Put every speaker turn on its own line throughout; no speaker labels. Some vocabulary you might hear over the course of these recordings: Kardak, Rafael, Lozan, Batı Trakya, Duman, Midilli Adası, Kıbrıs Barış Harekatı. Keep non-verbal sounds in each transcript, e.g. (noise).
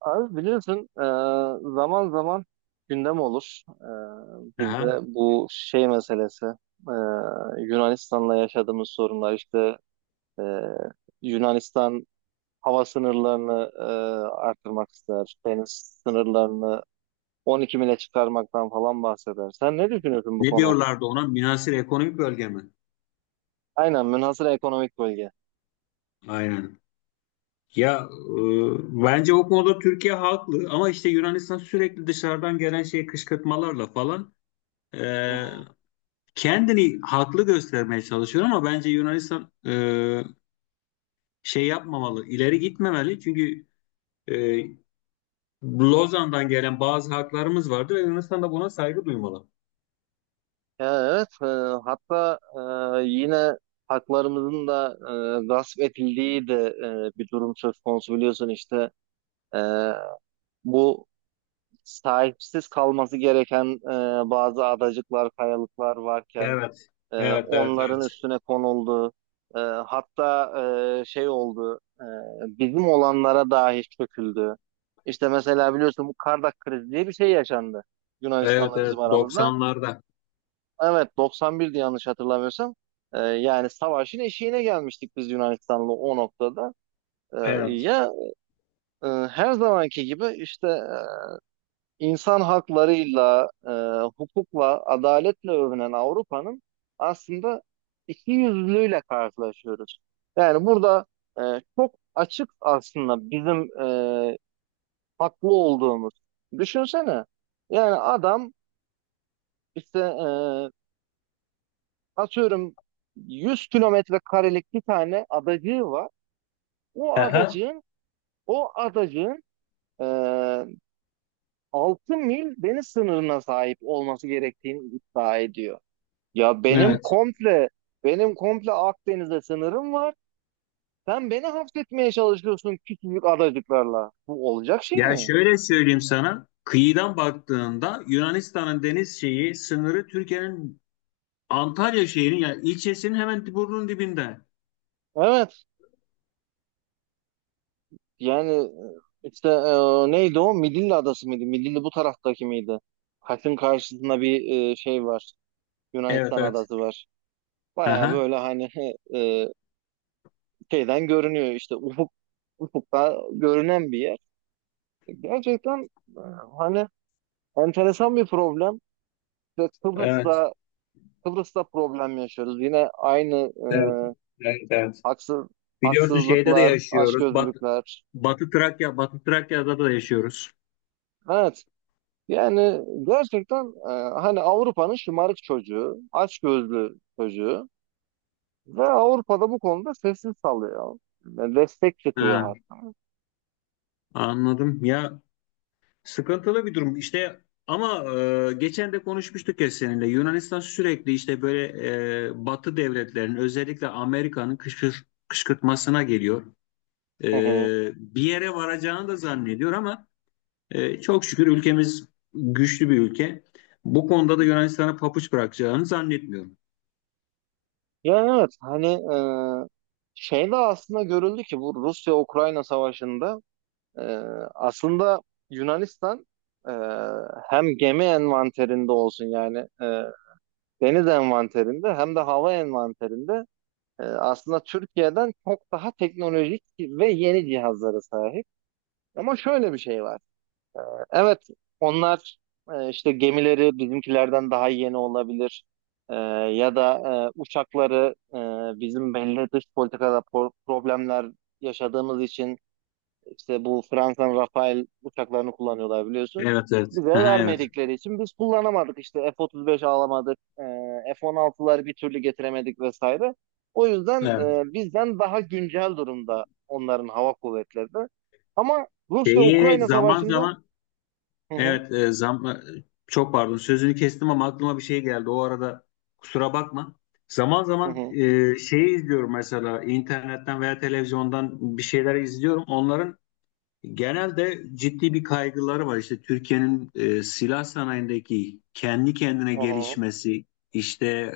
Abi biliyorsun zaman zaman gündem olur. E,
Aha.
bizde bu şey meselesi e, Yunanistan'la yaşadığımız sorunlar işte e, Yunanistan hava sınırlarını artırmak ister. Deniz sınırlarını 12 mile çıkarmaktan falan bahseder. Sen ne düşünüyorsun bu
Ne
konu hakkında?
diyorlardı ona? Münhasır ekonomik bölge mi?
Aynen, münhasır ekonomik bölge.
Aynen. Ya bence o konuda Türkiye haklı ama işte Yunanistan sürekli dışarıdan gelen şey kışkırtmalarla falan e, kendini haklı göstermeye çalışıyor ama bence Yunanistan şey yapmamalı, ileri gitmemeli çünkü e, Lozan'dan gelen bazı haklarımız vardı ve Yunanistan da buna saygı duymalı.
Ya evet, hatta yine haklarımızın da gasp edildiği de bir durum söz konusu, biliyorsun işte e, bu sahipsiz kalması gereken bazı adacıklar, kayalıklar varken
Evet, evet, evet,
onların
evet.
üstüne konuldu. Hatta şey oldu, bizim olanlara dahi çöküldü. İşte mesela biliyorsun, bu Kardak krizi diye bir şey yaşandı
Evet,
Yunanistan'la
evet,
bizim aramızda.
90'larda.
Evet, 91'di yanlış hatırlamıyorsam. Yani savaşın eşiğine gelmiştik biz Yunanistan'la o noktada. Ee,
Evet.
ya her zamanki gibi işte insan haklarıyla, hukukla, adaletle övünen Avrupa'nın aslında iki yüzlülüğüyle karşılaşıyoruz. Yani burada e, çok açık aslında bizim e, haklı olduğumuz. Düşünsene, yani adam işte atıyorum 100 kilometre karelik bir tane adacığı var. O
Aha.
adacığın o adacığın e, 6 mil deniz sınırına sahip olması gerektiğini iddia ediyor. Ya benim
Evet.
komple benim komple Akdeniz'e sınırım var. Sen beni hapsetmeye çalışıyorsun küçücük adacıklarla. Bu olacak şey
Ya
mi?
şöyle söyleyeyim sana, kıyıdan baktığında Yunanistan'ın deniz şeyi sınırı Türkiye'nin Antalya şehrinin ya ilçesinin hemen burnunun dibinde.
Evet. Yani işte neydi o? Midilli Adası mıydı? Midilli bu taraftaki miydi? Kaş'ın karşısında bir şey var.
Evet
Yunanistan
evet.
adası var. Baya
Aha.
böyle, hani e, şeyden görünüyor işte, ufukta görünen bir yer. Gerçekten e, hani enteresan bir problem. İşte
Evet.
Kıbrıs'ta Kıbrıs'ta problem yaşıyoruz. Yine aynı e,
Evet. Evet. Evet.
haksız
Biliyorsun şeyde de
haksızlıklar,
yaşıyoruz.
açgözlülükler.
Batı Trakya, Batı Trakya'da da yaşıyoruz.
Evet. Yani gerçekten hani Avrupa'nın şımarık çocuğu, açgözlü çocuğu ve Avrupa'da bu konuda sessiz kalıyor. Destek çıkıyor
Ha,
hatta.
anladım. Ya, sıkıntılı bir durum, işte, ama geçen de konuşmuştuk ya seninle. Yunanistan sürekli işte böyle Batı devletlerinin özellikle Amerika'nın kışkırtmasına geliyor. E,
Hı hı.
Bir yere varacağını da zannediyor ama çok şükür ülkemiz güçlü bir ülke. Bu konuda da Yunanistan'a papuç bırakacağını zannetmiyorum.
Yani evet, hani e, şey de aslında görüldü ki bu Rusya-Ukrayna savaşında e, aslında Yunanistan e, hem gemi envanterinde olsun, yani deniz envanterinde, hem de hava envanterinde aslında Türkiye'den çok daha teknolojik ve yeni cihazlara sahip. Ama şöyle bir şey var. Evet, onlar işte gemileri bizimkilerden daha yeni olabilir. E, ya da uçakları bizim belli dış politikada problemler yaşadığımız için işte, bu Fransa'nın Rafael uçaklarını kullanıyorlar, biliyorsun.
Evet evet.
Bize
Aha, evet.
vermedikleri için biz kullanamadık işte, F-35 alamadık, F-16'ları bir türlü getiremedik vesaire. O yüzden
Evet.
bizden daha güncel durumda onların hava kuvvetleri de. Ama
Şeyi
Rusya-Ukrayna
zaman
savaşında...
zaman,
Hı hı,
evet, çok pardon, sözünü kestim ama aklıma bir şey geldi. O arada kusura bakma. Zaman
hı
zaman
hı.
şeyi izliyorum, mesela internetten veya televizyondan bir şeyler izliyorum. Onların genelde ciddi bir kaygıları var. İşte Türkiye'nin silah sanayindeki kendi kendine
Hı hı,
gelişmesi, işte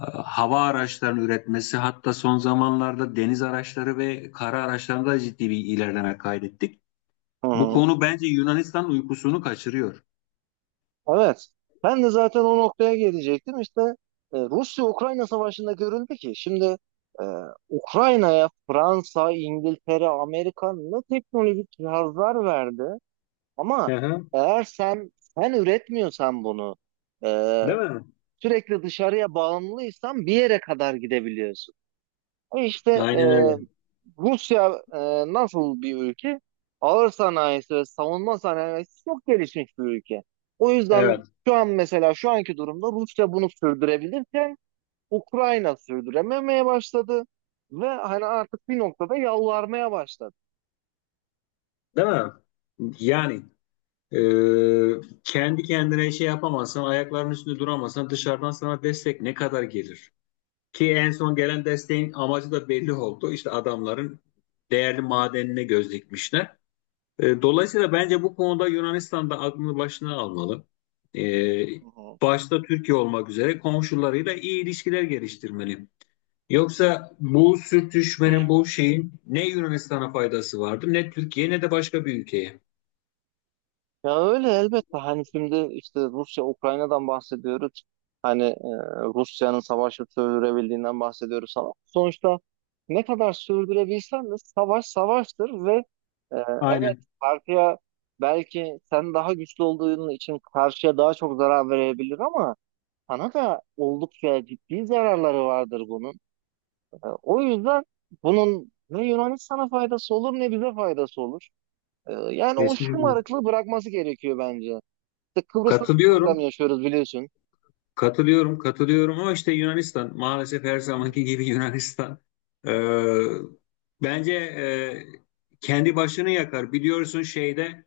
hava araçlarının üretmesi, hatta son zamanlarda deniz araçları ve kara araçlarında ciddi bir ilerleme kaydettik.
hı
Bu
hı.
konu bence Yunanistan'ın uykusunu kaçırıyor.
Evet. Ben de zaten o noktaya gelecektim. İşte Rusya-Ukrayna savaşında görüldü ki şimdi e, Ukrayna'ya Fransa, İngiltere, Amerika ne teknolojik cihazlar verdi. Ama
Hı hı.
eğer sen üretmiyorsan bunu, e,
Değil mi?
sürekli dışarıya bağımlıysan, bir yere kadar gidebiliyorsun. İşte
Aynen öyle.
Rusya nasıl bir ülke? Ağır sanayisi ve savunma sanayisi çok gelişmiş bir ülke. O yüzden
Evet.
şu an, mesela şu anki durumda Rusya bunu sürdürebilirken Ukrayna sürdürememeye başladı ve hani artık bir noktada yalvarmaya başladı.
Değil mi? Yani e, kendi kendine şey yapamazsan, ayaklarının üstünde duramazsan dışarıdan sana destek ne kadar gelir? Ki en son gelen desteğin amacı da belli oldu. İşte adamların değerli madenine göz dikmişler. Dolayısıyla bence bu konuda Yunanistan da aklını başına almalı. E, Başta Türkiye olmak üzere komşularıyla iyi ilişkiler geliştirmeli. Yoksa bu sürtüşmenin, bu şeyin ne Yunanistan'a faydası vardı, ne Türkiye ne de başka bir ülkeye.
Ya öyle elbette, hani şimdi işte Rusya Ukrayna'dan bahsediyoruz. Hani Rusya'nın savaşı sürdürebildiğinden bahsediyoruz ama sonuçta ne kadar sürdürebilsen de savaş savaştır ve e, evet,
Aynen.
karşıya, belki sen daha güçlü olduğun için, karşıya daha çok zarar verebilir ama sana da oldukça ciddi zararları vardır bunun. E, o yüzden bunun ne Yunanistan'a faydası olur, ne bize faydası olur. Yani o
Kesinlikle.
şımarıklığı bırakması gerekiyor bence. İşte Kıbrıs'ta da problem
Katılıyorum,
yaşıyoruz, biliyorsun.
katılıyorum, katılıyorum ama işte Yunanistan maalesef her zamanki gibi (laughs) Yunanistan. Ee, Bence kendi başını yakar. Biliyorsun şeyde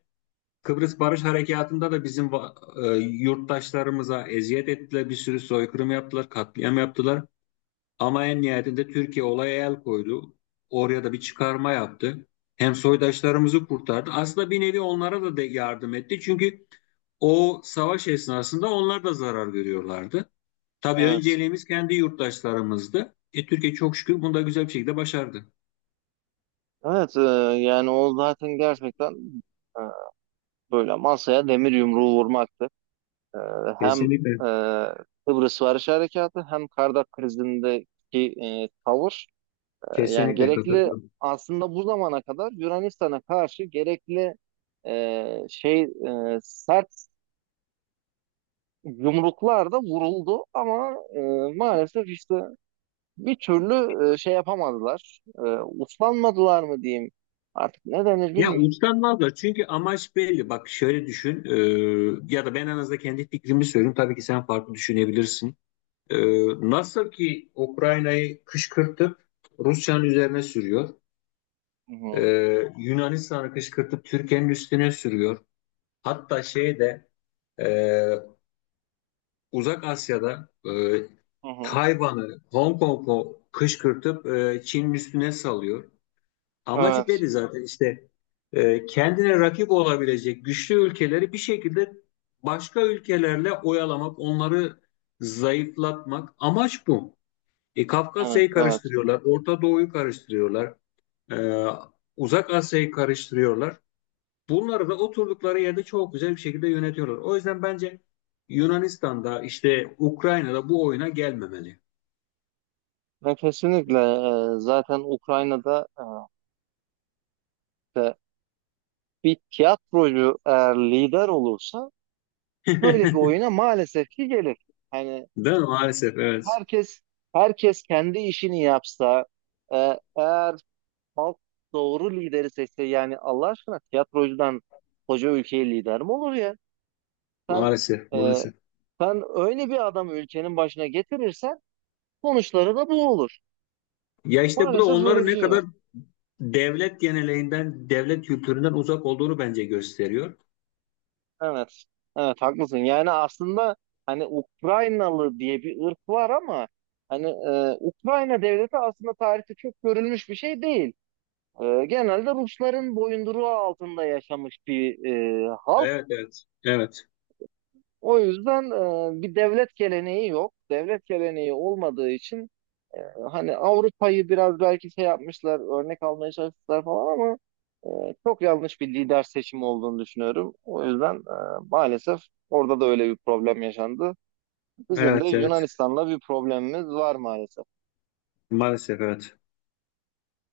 Kıbrıs Barış Harekatı'nda da bizim yurttaşlarımıza eziyet ettiler, bir sürü soykırım yaptılar, katliam yaptılar. Ama en nihayetinde Türkiye olaya el koydu. Oraya da bir çıkarma yaptı. Hem soydaşlarımızı kurtardı. Aslında bir nevi onlara da yardım etti. Çünkü o savaş esnasında onlar da zarar görüyorlardı. Tabii
Evet.
önceliğimiz kendi yurttaşlarımızdı. Türkiye çok şükür bunu da güzel bir şekilde başardı.
Evet, yani o zaten gerçekten e, böyle masaya demir yumruğu vurmaktı. E, hem
Kesinlikle.
e, Kıbrıs Barış Harekatı, hem Kardak krizindeki tavır. Yani
Kesinlikle
gerekli,
katılıyorum.
aslında bu zamana kadar Yunanistan'a karşı gerekli şey, sert yumruklar da vuruldu ama maalesef işte bir türlü şey yapamadılar. Uslanmadılar mı diyeyim. Artık ne denir
Ya
bilmiyorum.
uçlanmazlar çünkü amaç belli. Bak şöyle düşün, ya da ben en azından kendi fikrimi söyleyeyim. Tabii ki sen farklı düşünebilirsin. Ee, Nasıl ki Ukrayna'yı kışkırtıp Rusya'nın üzerine sürüyor.
Hı hı,
Yunanistan'ı kışkırtıp Türkiye'nin üstüne sürüyor. Hatta şeyde e, Uzak Asya'da
hı hı.
Tayvan'ı, Hong Kong'u kışkırtıp Çin'in üstüne salıyor. Amacı
Evet,
belli zaten, işte kendine rakip olabilecek güçlü ülkeleri bir şekilde başka ülkelerle oyalamak, onları zayıflatmak amaç bu.
evet,
Kafkasya'yı
evet.
karıştırıyorlar, Orta Doğu'yu karıştırıyorlar, e, Uzak Asya'yı karıştırıyorlar. Bunları da oturdukları yerde çok güzel bir şekilde yönetiyorlar. O yüzden bence Yunanistan'da işte Ukrayna'da bu oyuna gelmemeli.
Ve kesinlikle zaten Ukrayna'da de bir tiyatrocu eğer lider olursa böyle bir
(laughs)
oyuna maalesef ki gelir. Hani
Değil mi? Maalesef evet.
herkes herkes kendi işini yapsa, eğer halk doğru lideri seçse, yani Allah aşkına, tiyatrocudan koca ülkeye lider mi olur ya? Sen
Maalesef,
e,
maalesef.
Sen öyle bir adamı ülkenin başına getirirsen sonuçları da bu olur.
Ya işte bu da
Maalesef öyle
onların
bir
ne
şey var.
kadar devlet geleneğinden, devlet kültüründen uzak olduğunu bence gösteriyor.
Evet. Evet, haklısın. Yani aslında, hani Ukraynalı diye bir ırk var ama hani Ukrayna devleti aslında tarihte çok görülmüş bir şey değil. Genelde Rusların boyunduruğu altında yaşamış bir halk.
Evet evet. Evet,
O yüzden bir devlet geleneği yok. Devlet geleneği olmadığı için e, hani Avrupa'yı biraz belki şey yapmışlar, örnek almaya çalıştılar falan ama çok yanlış bir lider seçimi olduğunu düşünüyorum. O yüzden maalesef orada da öyle bir problem yaşandı. Bizim de
evet, evet.
Yunanistan'la bir problemimiz var maalesef.
Maalesef evet.